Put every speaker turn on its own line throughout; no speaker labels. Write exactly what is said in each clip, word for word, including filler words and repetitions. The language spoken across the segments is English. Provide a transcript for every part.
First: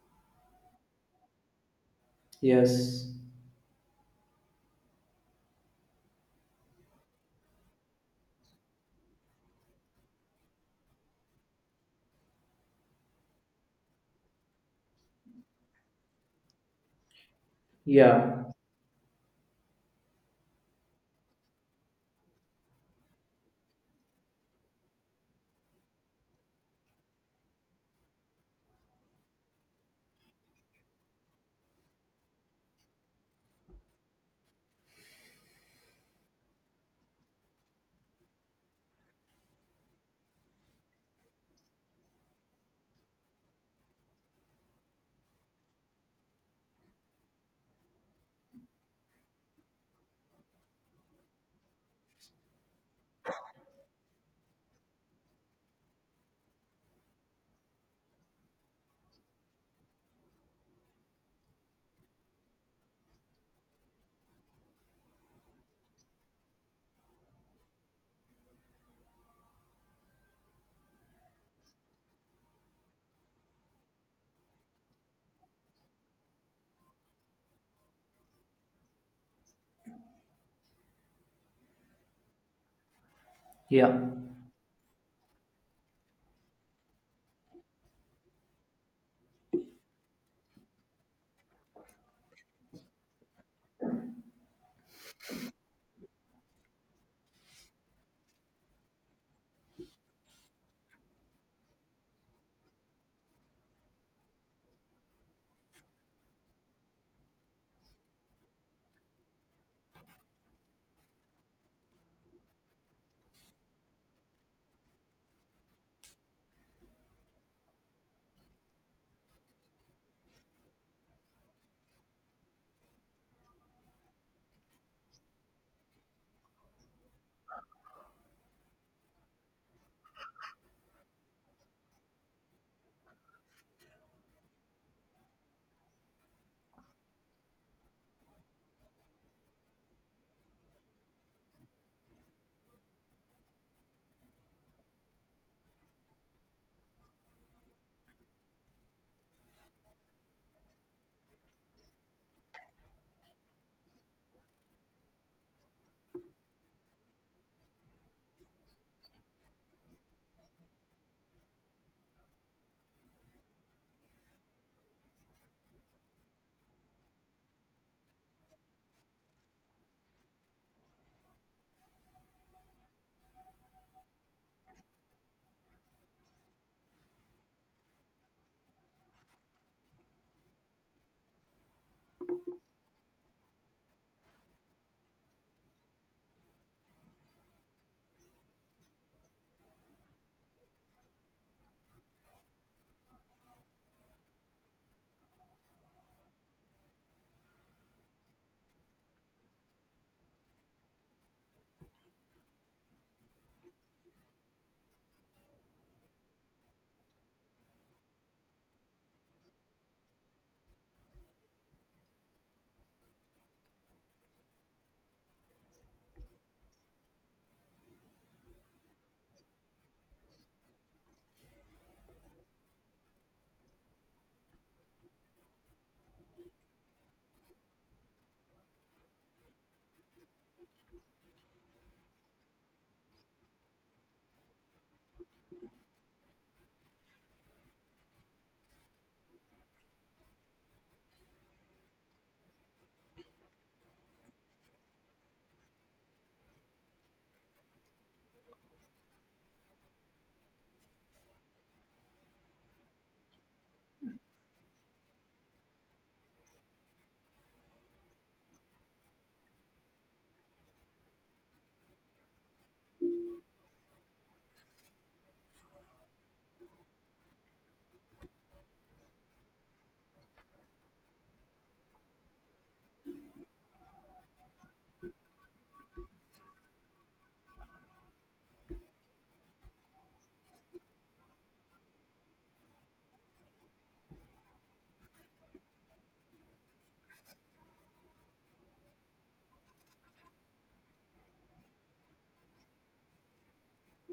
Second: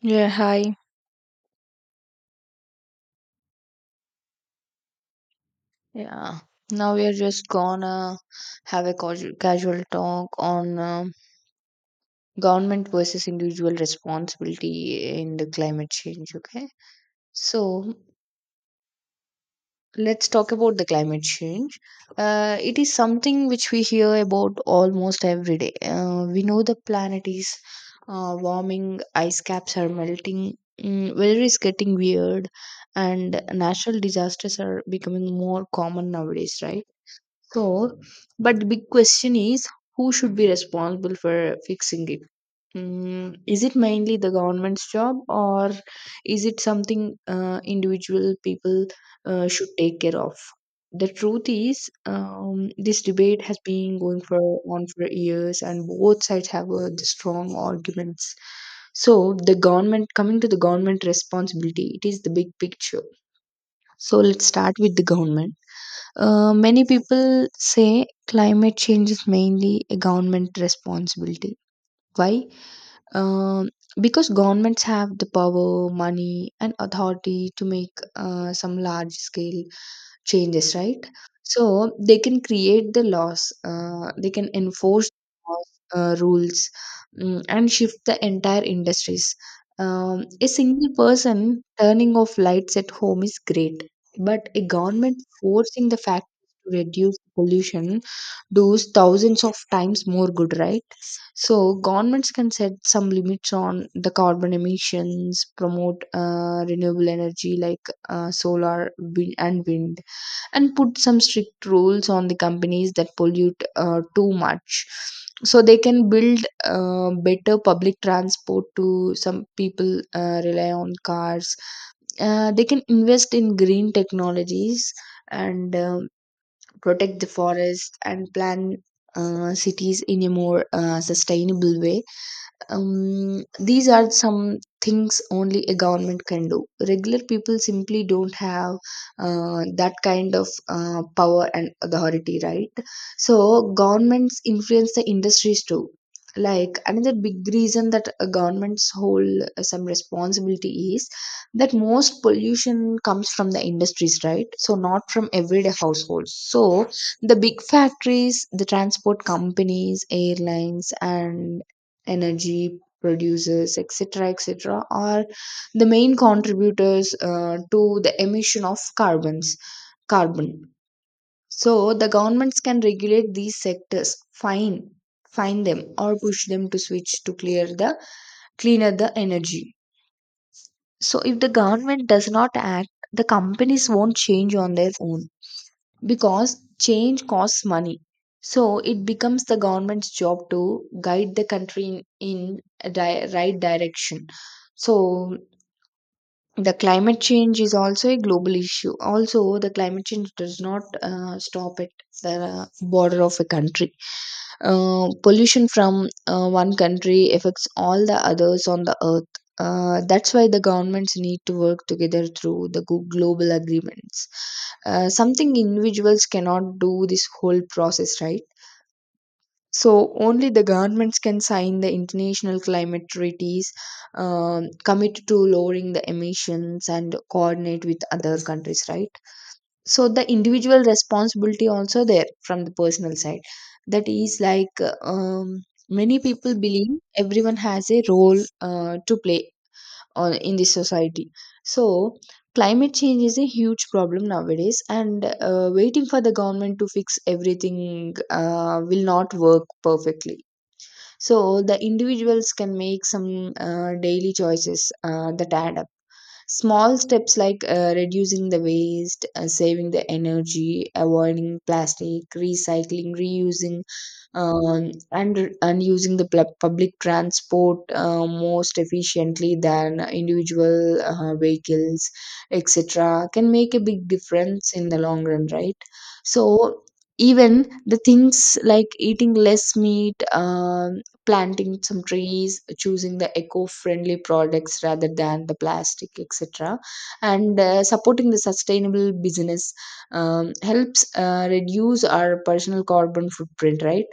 Yeah, hi.
Yes.
Yeah. Now we are just gonna have a casual, casual talk on um, government versus individual responsibility in the climate change, okay? So
Yeah.
let's talk about the climate change. Uh, it is something which we hear about almost every day. Uh, we know the planet is uh, warming, ice caps are melting, mm, weather is getting weird, and natural disasters are becoming more common nowadays, right? So, but the big question is who should be responsible for fixing it? Mm, is it mainly the government's job, or is it something uh, individual people uh, should take care of? The truth is, um, this debate has been going for on for years, and both sides have uh, the strong arguments. So, the government, coming to the government responsibility, it is the big picture. So, let's start with the government uh, many people say climate change is mainly a government responsibility. Why? Um, because governments have the power, money, and authority to make uh, some large scale changes, right? So they can create the laws.
Yeah.
Uh, they can enforce laws, uh, rules, mm, and shift the entire industries. Um, a single person turning off lights at home is great, but a government forcing the factories to reduce pollution does thousands of times more good, right? So governments can set some limits on the carbon emissions, promote uh, renewable energy like uh, solar, wind, and wind and put some strict rules on the companies that pollute uh, too much. So they can build uh, better public transport. To some people uh, rely on cars. Uh, they can invest in green technologies, and um protect the forest and plan uh, cities in a more uh, sustainable way. Um, these are some things only a government can do. Regular people simply don't have uh, that kind of uh, power and authority, right? So governments influence the industries too. Like, another big reason that a governments hold uh, some responsibility is that most pollution comes from the industries, right? So not from everyday households. So the big factories, the transport companies, airlines, and energy producers, etc., etc., are the main contributors uh, to the emission of carbons carbon So the governments can regulate these sectors, fine fine them, or push them to switch to clear the cleaner the energy. So if the government does not act, the companies won't change on their own, because change costs money. So it becomes the government's job to guide the country in, in a di- right direction. So the climate change is also a global issue. Also, the climate change does not uh, stop at the uh, border of a country. Uh, pollution from uh, one country affects all the others on the earth. Uh, that's why the governments need to work together through the glo- global agreements, uh, something individuals cannot do this whole process, right? So only the governments can sign the international climate treaties, um, commit to lowering the emissions, and coordinate with other countries, right? So the individual responsibility also there from the personal side. That is like, uh, um, many people believe everyone has a role uh, to play on, in this society. So climate change is a huge problem nowadays, and uh, waiting for the government to fix everything uh, will not work perfectly. So the individuals can make some uh, daily choices uh, that add up. Small steps like uh, reducing the waste, uh, saving the energy, avoiding plastic, recycling, reusing, um, and and using the pl- public transport uh, most efficiently than individual uh, vehicles, et cetera, can make a big difference in the long run, right? So even the things like eating less meat, um planting some trees, choosing the eco-friendly products rather than the plastic, etc., and uh, supporting the sustainable business um, helps uh, reduce our personal carbon footprint, right?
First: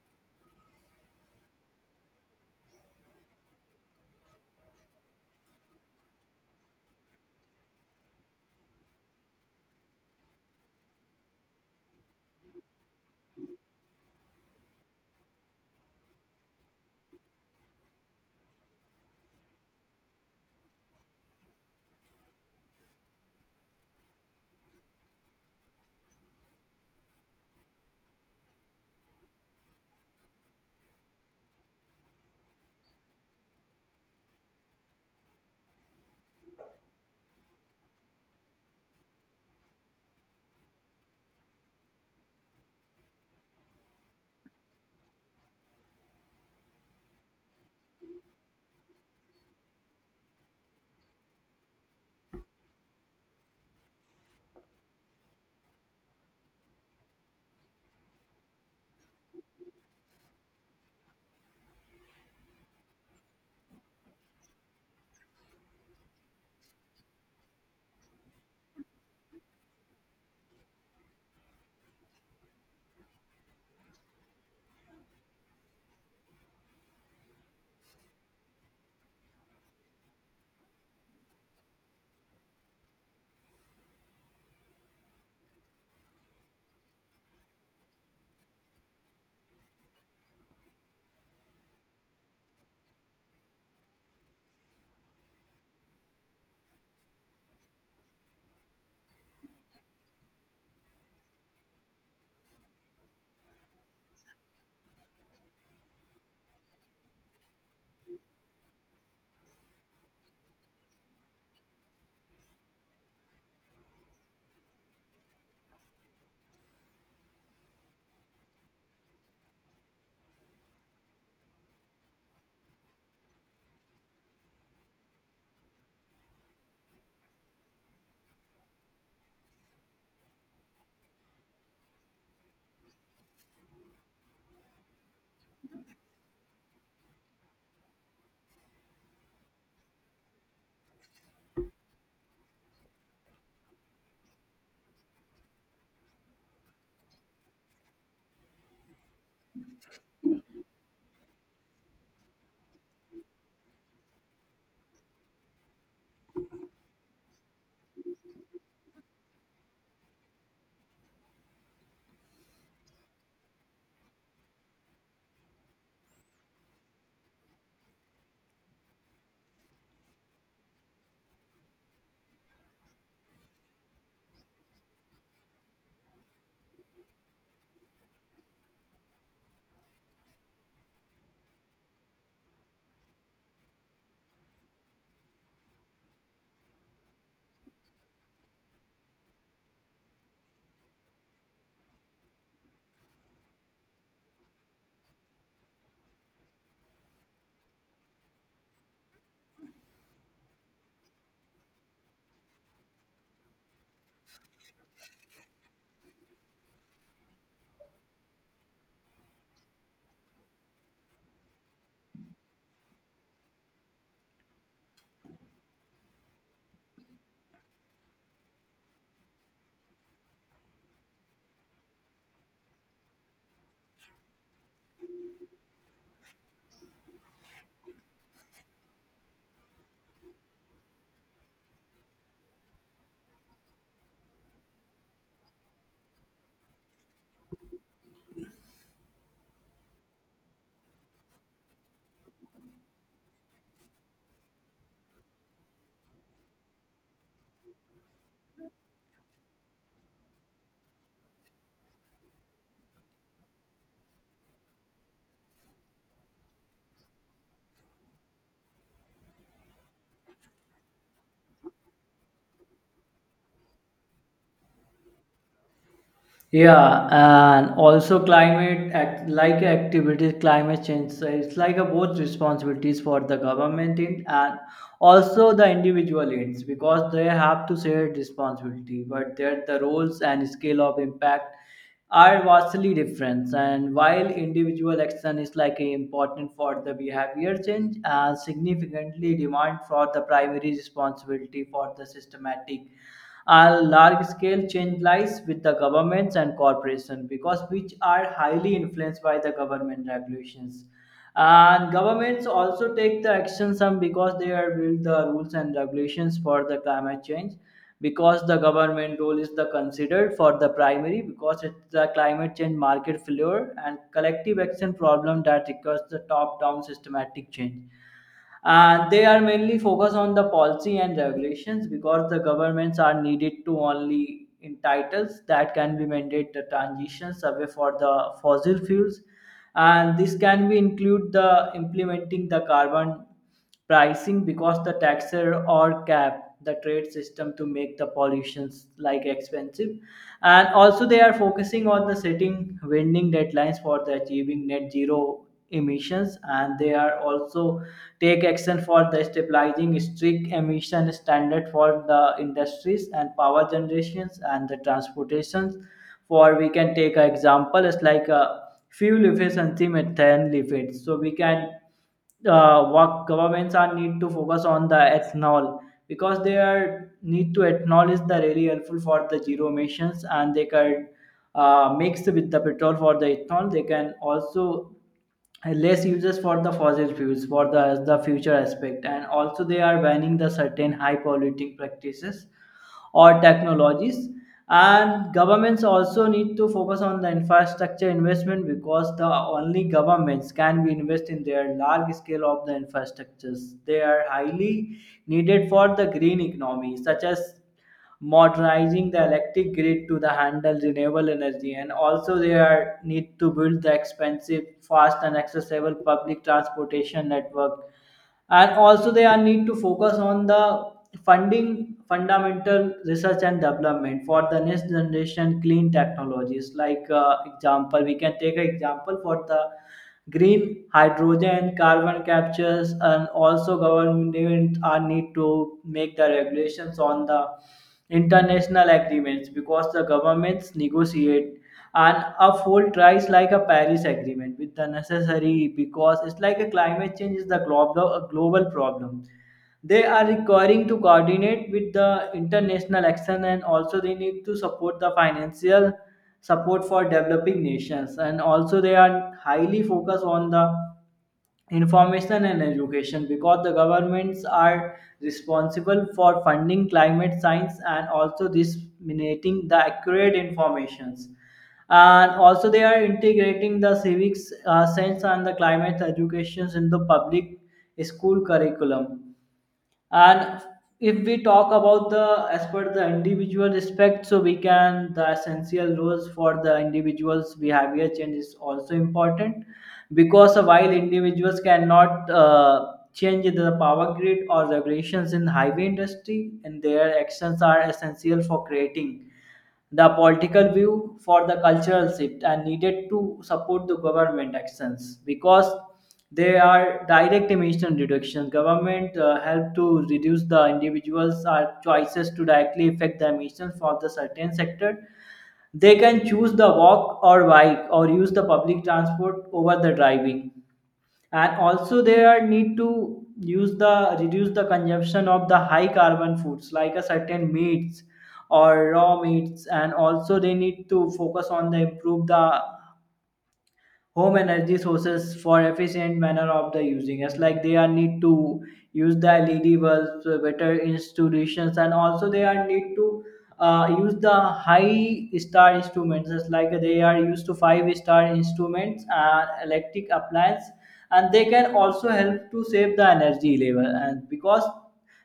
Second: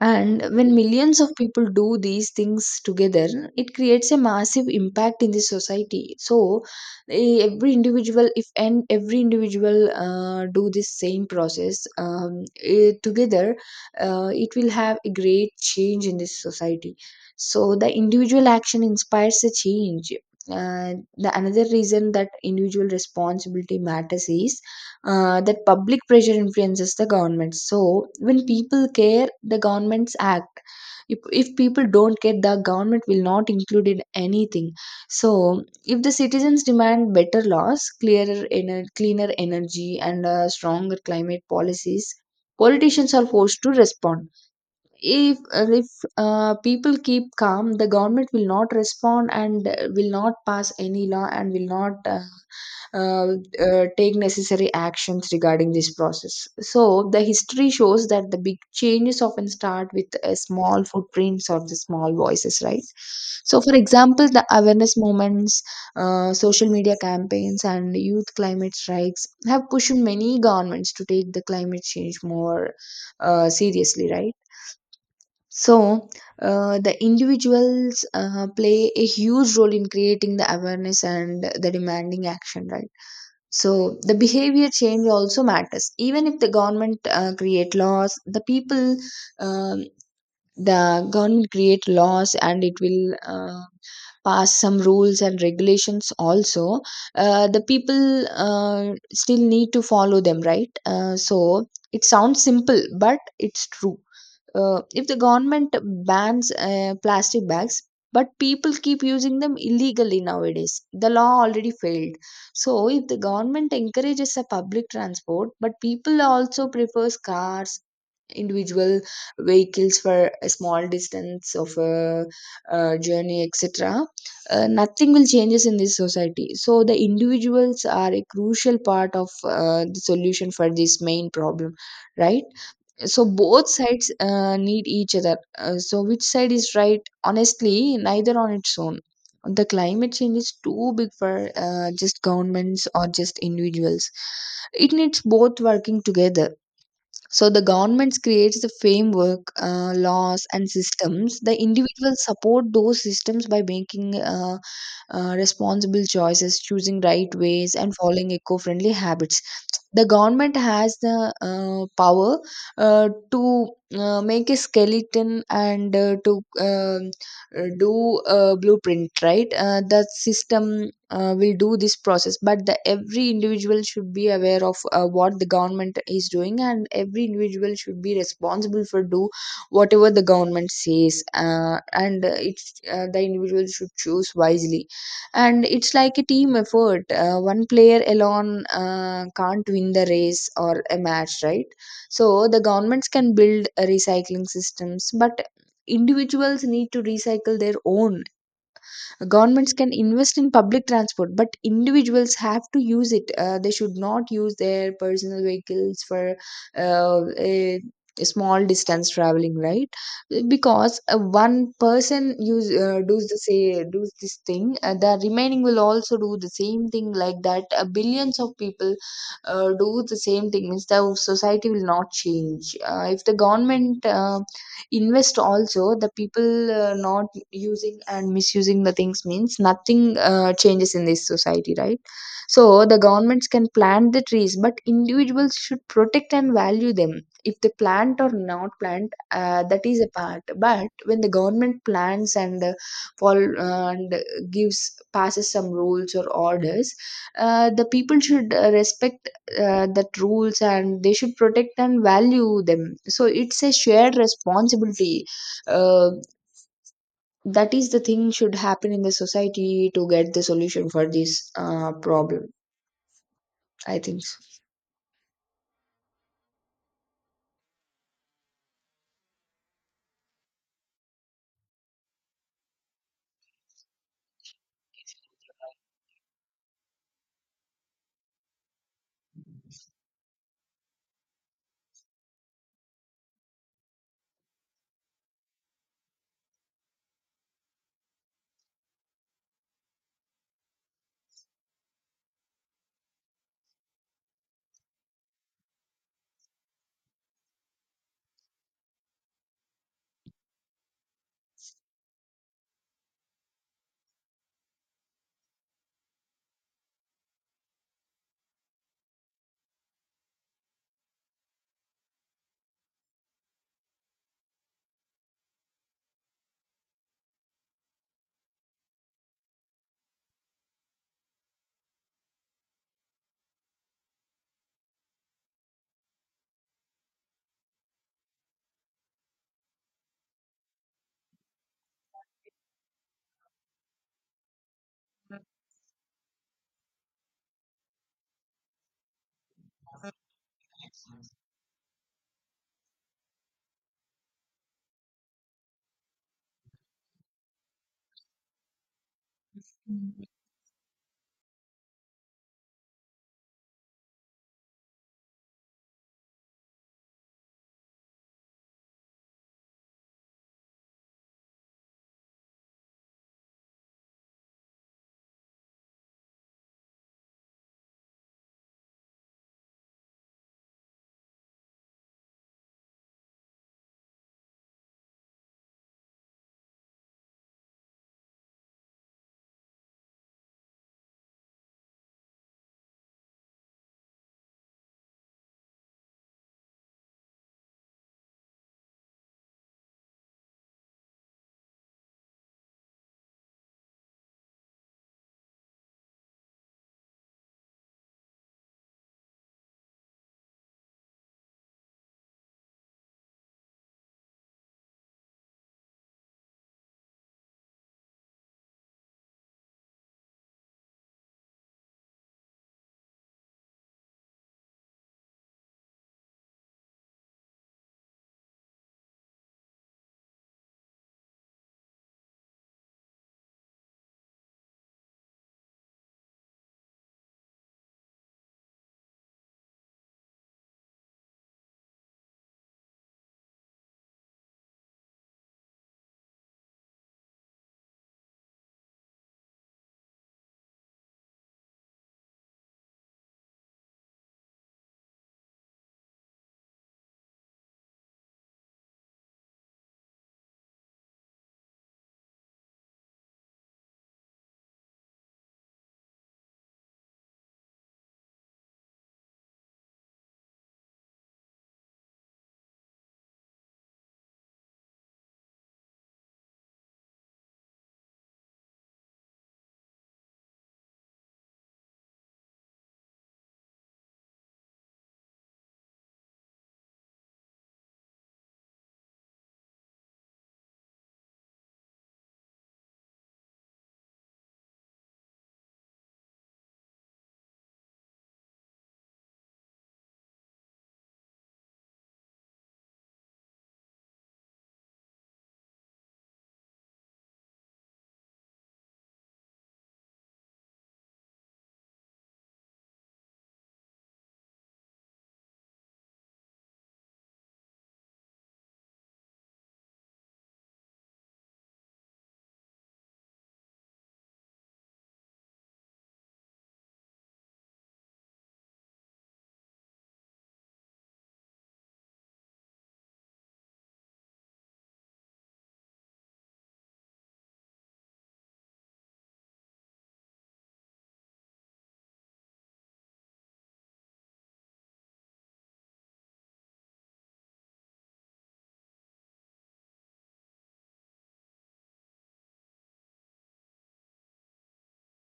And when millions of people do these things together, it creates a massive impact in the society. So eh, every individual, if and every individual uh, do this same process, um, eh, together, uh, it will have a great change in this society. So the individual action inspires a change. Uh, the another reason that individual responsibility matters is uh, that public pressure influences the government. So when people care, the governments act. If, if people don't care, the government will not include in anything. So if the citizens demand better laws, clearer ener- cleaner energy, and uh, stronger climate policies, politicians are forced to respond. If uh, if uh, people keep calm, the government will not respond, and uh, will not pass any law, and will not uh, uh, uh, take necessary actions regarding this process. So the history shows that the big changes often start with uh, small footprints or the small voices, right? So, for example, the awareness movements, uh, social media campaigns, and youth climate strikes have pushed many governments to take the climate change more uh, seriously, right? So, uh, the individuals uh, play a huge role in creating the awareness and the demanding action, right? So, the behavior change also matters. Even if the government uh, create laws, the people, um, the government create laws, and it will uh, pass some rules and regulations also. Uh, the people uh, still need to follow them, right? Uh, so, it sounds simple, but it's true. Uh, if the government bans uh, plastic bags but people keep using them illegally nowadays, the law already failed. So if the government encourages a public transport but people also prefers cars, individual vehicles for a small distance of a, uh journey, etc., uh, nothing will changes in this society. So the individuals are a crucial part of uh, the solution for this main problem, right? So both sides uh, need each other. Uh, so which side is right? Honestly, neither on its own. The climate change is too big for uh, just governments or just individuals. It needs both working together. So the governments creates the framework, uh, laws, and systems. The individuals support those systems by making uh, uh, responsible choices, choosing right ways, and following eco-friendly habits. The government has the uh, power uh, to uh, make a skeleton, and uh, to um, uh, do a blueprint, right? Uh, the system uh, will do this process, but the every individual should be aware of uh, what the government is doing, and every individual should be responsible for do whatever the government says. Uh, and uh, It's uh, the individual should choose wisely. And it's like a team effort. Uh, one player alone uh, can't win the race or a match, right? So the governments can build uh, recycling systems, but individuals need to recycle their own. Governments can invest in public transport, but individuals have to use it. Uh, they should not use their personal vehicles for uh, a small distance traveling, right? Because uh, one person use uh, does the say does this thing, uh, the remaining will also do the same thing. Like that, uh, billions of people uh, do the same thing means the society will not change. Uh, if the government uh, invest also, the people uh, not using and misusing the things means nothing uh, changes in this society, right? So the governments can plant the trees, but individuals should protect and value them. If they plant or not plant, uh, that is a part. But when the government plants and uh, fol- uh, and gives passes some rules or orders, uh, the people should uh, respect uh, that rules, and they should protect and value them. So it's a shared responsibility, uh, that is the thing should happen in the society to get the solution for this uh, problem, I think so.
Yeah. And also climate act like activities, climate change. So it's like a both responsibilities for the government in and also the individual ends, because they have to share responsibility, but their the roles and scale of impact are vastly different. And while individual action is like a important for the behavior change and significantly demand for the primary responsibility for the systematic and large scale change lies with the governments and corporations, because which are highly influenced by the government regulations. And governments also take the action some because they are build the rules and regulations for the climate change, because the government role is the considered for the primary because it's the climate change market failure and collective action problem that requires the top down systematic change. And they are mainly focused on the policy and regulations because the governments are needed to only entitles that can be mandate the transitions away for the fossil fuels. And this can be include the implementing the carbon pricing because the taxer or cap the trade system to make the pollutions like expensive. And also they are focusing on the setting winding deadlines for the achieving net zero emissions, and they are also take action for the stabilizing strict emission standard for the industries and power generations and the transportations. For we can take an example, it's like uh, fuel efficiency methane leakage. So we can, uh, what governments are need to focus on the ethanol, because they are need to ethanol is the really helpful for the zero emissions, and they can uh, mix with the petrol for the ethanol. They can also uh, less uses for the fossil fuels for the the future aspect. And also they are banning the certain high polluting practices or technologies. And governments also need to focus on the infrastructure investment, because the only governments can be invest in their large scale of the infrastructures they are highly needed for the green economy, such as modernizing the electric grid to the handle renewable energy. And also they are need to build the expensive fast and accessible public transportation network. And also they are need to focus on the funding fundamental research and development for the next generation clean technologies, like uh, example, we can take an example for the green hydrogen carbon captures. And also government are need to make the regulations on the international agreements, because the governments negotiate and uphold tries like a Paris agreement with the necessary, because it's like a climate change is the global a global problem. They are requiring to coordinate with the international action, and also they need to support the financial support for developing nations. And also they are highly focused on the information and education, because the governments are responsible for funding climate science, and also disseminating the accurate informations, and also they are integrating the civics uh, science and the climate educations in the public school curriculum. And if we talk about the as per the individual respect, so we can the essential rules for the individuals behavior change is also important, because while individuals cannot uh, change the power grid or regulations in highway industry, and their actions are essential for creating the political view for the cultural shift and needed to support the government actions, because they are direct emission reduction. Government uh, help to reduce the individuals' are choices to directly affect the emissions for the certain sector. They can choose the walk or bike or use the public transport over the driving. And also there need to use the reduce the consumption of the high carbon foods like a certain meats or raw meats. And also they need to focus on the improve the home energy sources for efficient manner of the using, it's like they are need to use the led bulbs, uh, better institutions. And also they are need to uh, use the high star instruments, it's like they are used to five star instruments and electric appliance, and they can also help to save the energy level. And because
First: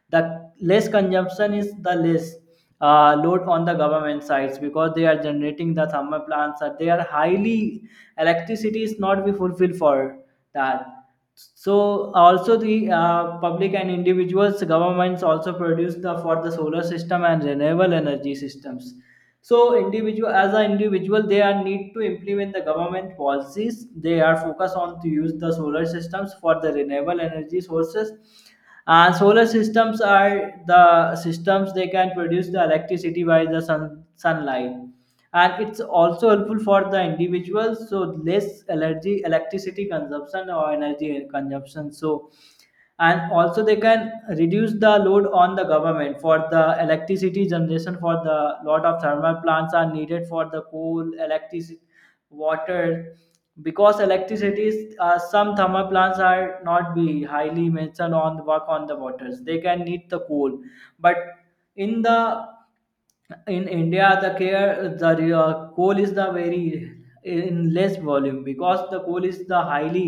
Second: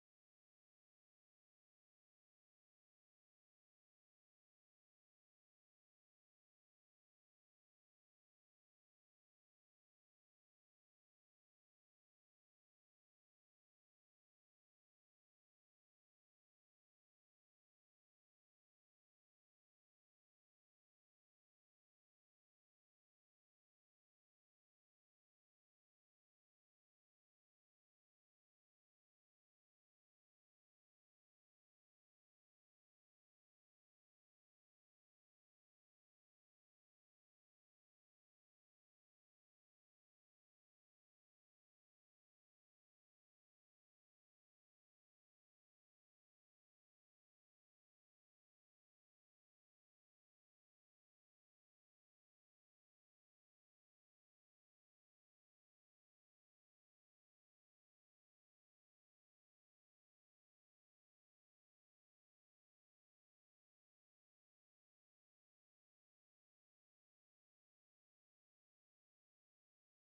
the less consumption is the less uh, load on the government sides, because they are generating the thermal plants that they are highly electricity is not be fulfilled for that. So also the uh, public and individuals governments also produce the for the solar system and renewable energy systems. So individual as an individual they are need to implement the government policies, they are focused on to use the solar systems for the renewable energy sources. And solar systems are the systems they can produce the electricity by the sun, sunlight. And it's also helpful for the individuals, so less energy, electricity consumption or energy consumption. So and also they can reduce the load on the government for the electricity generation for the lot of thermal plants are needed for the coal electricity water, because electricity is uh, some thermal plants are not be highly mentioned on the work on the waters, they can need the coal. But in the in India the care the uh, coal is the very in less volume, because the coal is the highly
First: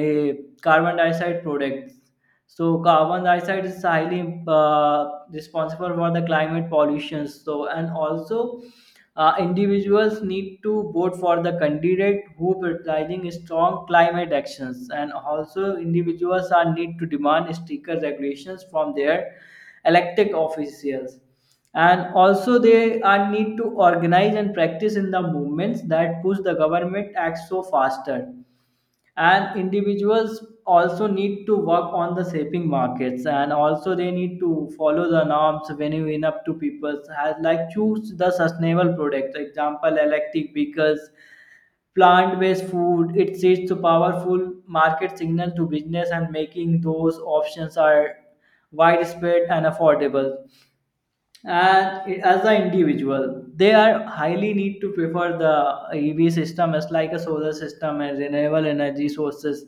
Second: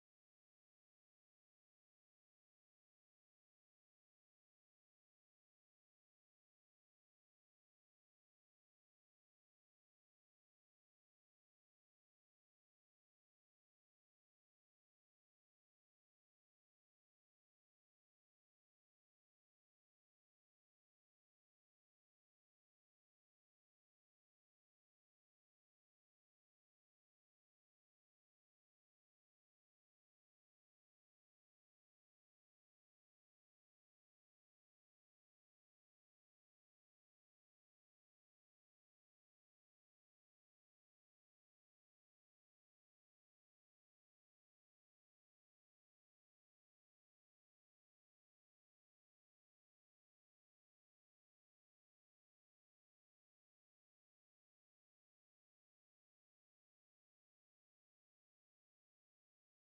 uh, carbon dioxide products. So carbon dioxide is highly uh, responsible for the climate pollution. So and also uh, individuals need to vote for the candidate who prioritizing strong climate actions. And also individuals are need to demand stricter regulations from their elected officials. And also they are need to organize and practice in the movements that push the government acts so faster. And individuals also need to work on the shaping markets, and also they need to follow the norms when you win up to people has like choose the sustainable products, example electric vehicles, plant-based food. It sends a powerful market signal to business and making those options are widespread and affordable. And as the individual they are highly need to prefer the EV system as like a solar system and renewable energy sources.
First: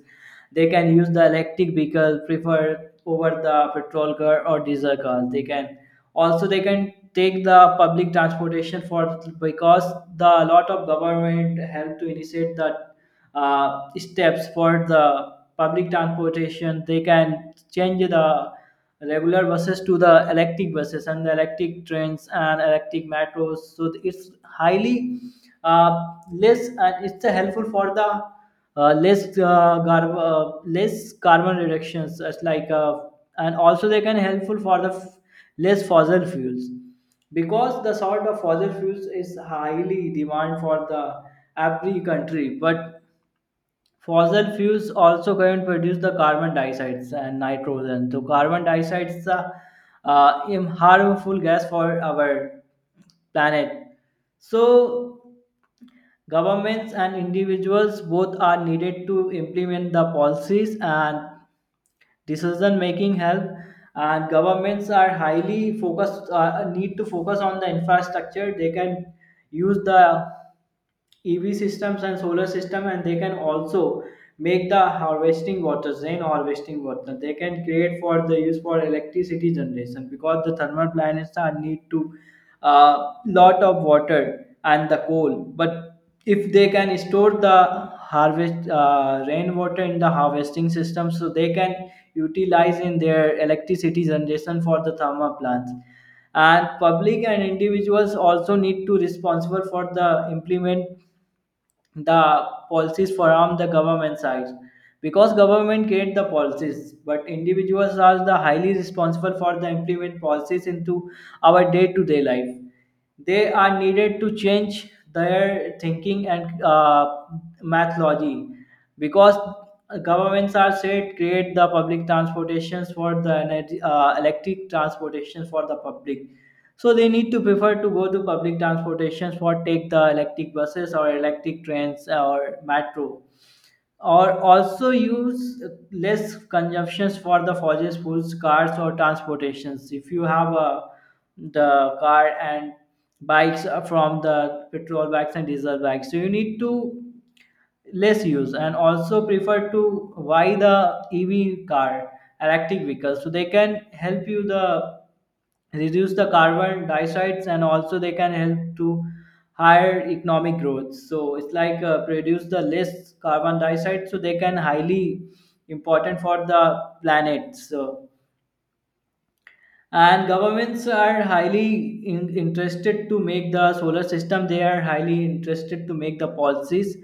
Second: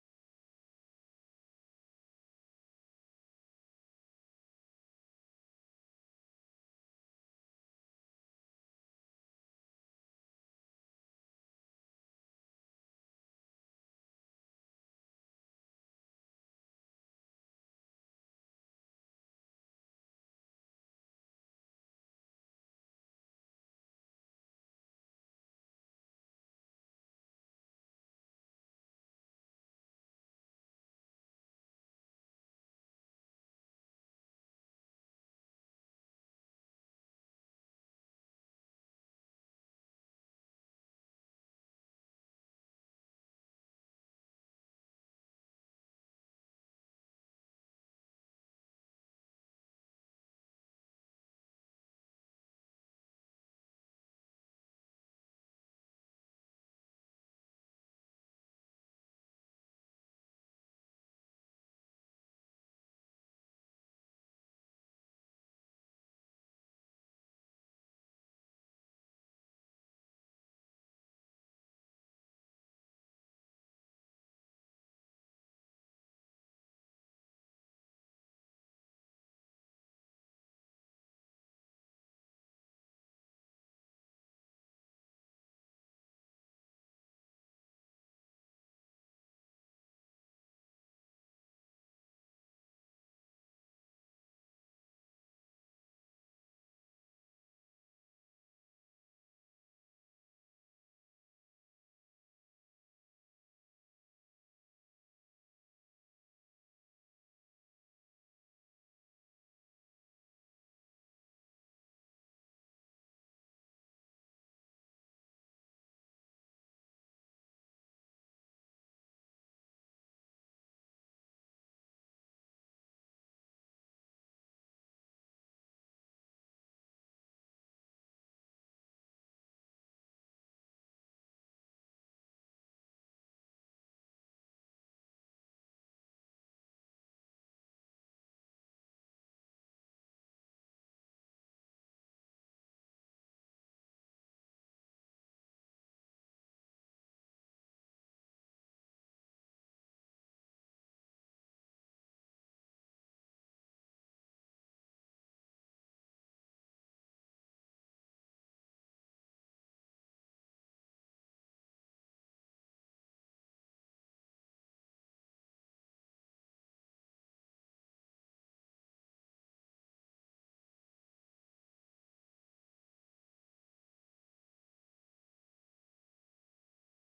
They can use the electric vehicle prefer over the petrol car or diesel car. They can also they can take the public transportation for, because the lot of government help to initiate the uh, steps for the public transportation. They can change the regular buses to the electric buses and the electric trains and electric metros, so th- it's highly uh, less, and it's uh, helpful for the uh, less uh, gar- uh, less carbon reductions, it's like uh, and also they can helpful for the f- less fossil fuels, because the sort of fossil fuels is highly demand for the every country. But fossil fuels also can produce the carbon dioxide and nitrogen. So carbon dioxide is a uh, im- harmful gas for our planet. So governments and individuals both are needed to implement the policies and decision making help. And governments are highly focused, uh, need to focus on the infrastructure. They can use the E V systems and solar system, and they can also make the harvesting water, rain harvesting water. They can create for the use for electricity generation, because the thermal plants are need to uh, lot of water and the coal. But if they can store the harvest uh, rainwater in the harvesting system, so they can utilize in their electricity generation for the thermal plants. And public and individuals also need to responsible for the implement the policies from the government side, because government create the policies but individuals are the highly responsible for the implement policies into our day-to-day life. They are needed to change their thinking and uh, methodology, because governments are said create the public transportations for the energy, uh, electric transportations for the public. So they need to prefer to go to public transportations for take the electric buses or electric trains or metro, or also use less consumptions for the fossil fuels cars or transportations. If you have a the car and bikes are from the petrol bikes and diesel bikes, so you need to less use and also prefer to buy the EV car, electric vehicles, so they can help you the reduce the carbon dioxide, and also they can help to higher economic growth. So it's like uh, produce the less carbon dioxide, so they can highly important for the planet. So and governments are highly in, interested to make the solar system. They are highly interested to make the policies.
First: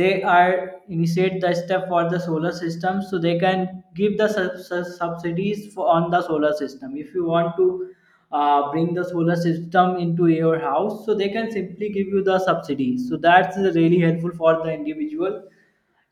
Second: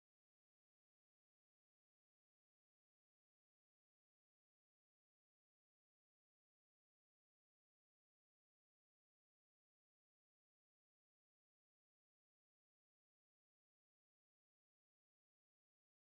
They are initiate the step for the solar system, so they can give the sub- sub- subsidies for, on the solar system. If you want to uh, bring the solar system into your house, so they can simply give you the subsidy, so that's really helpful for the individual.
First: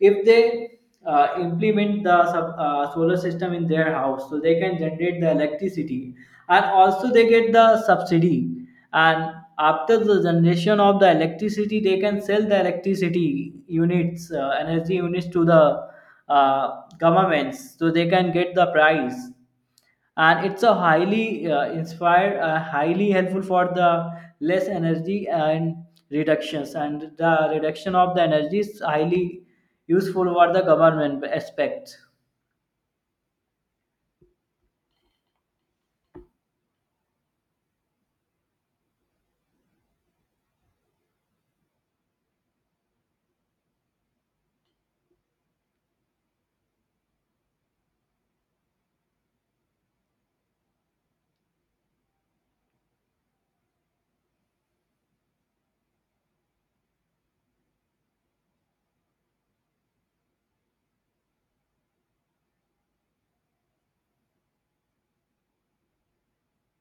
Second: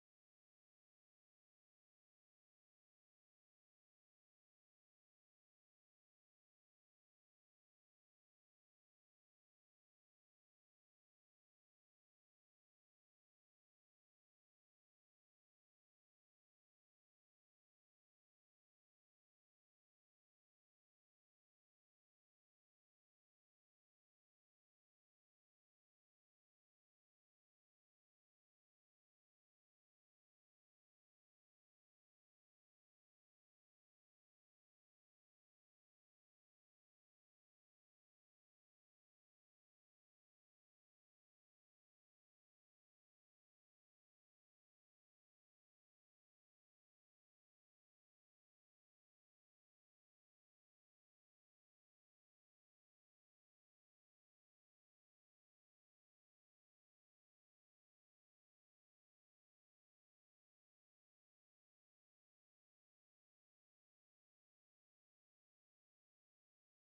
If they uh, implement the sub, uh, solar system in their house, so they can generate the electricity and also they get the subsidy. And after the generation of the electricity they can sell the electricity units, uh, energy units to the uh, governments, so they can get the price. And it's a highly uh, inspired uh, highly helpful for the less energy and reductions. And the reduction of the energy is highly useful for the government aspect.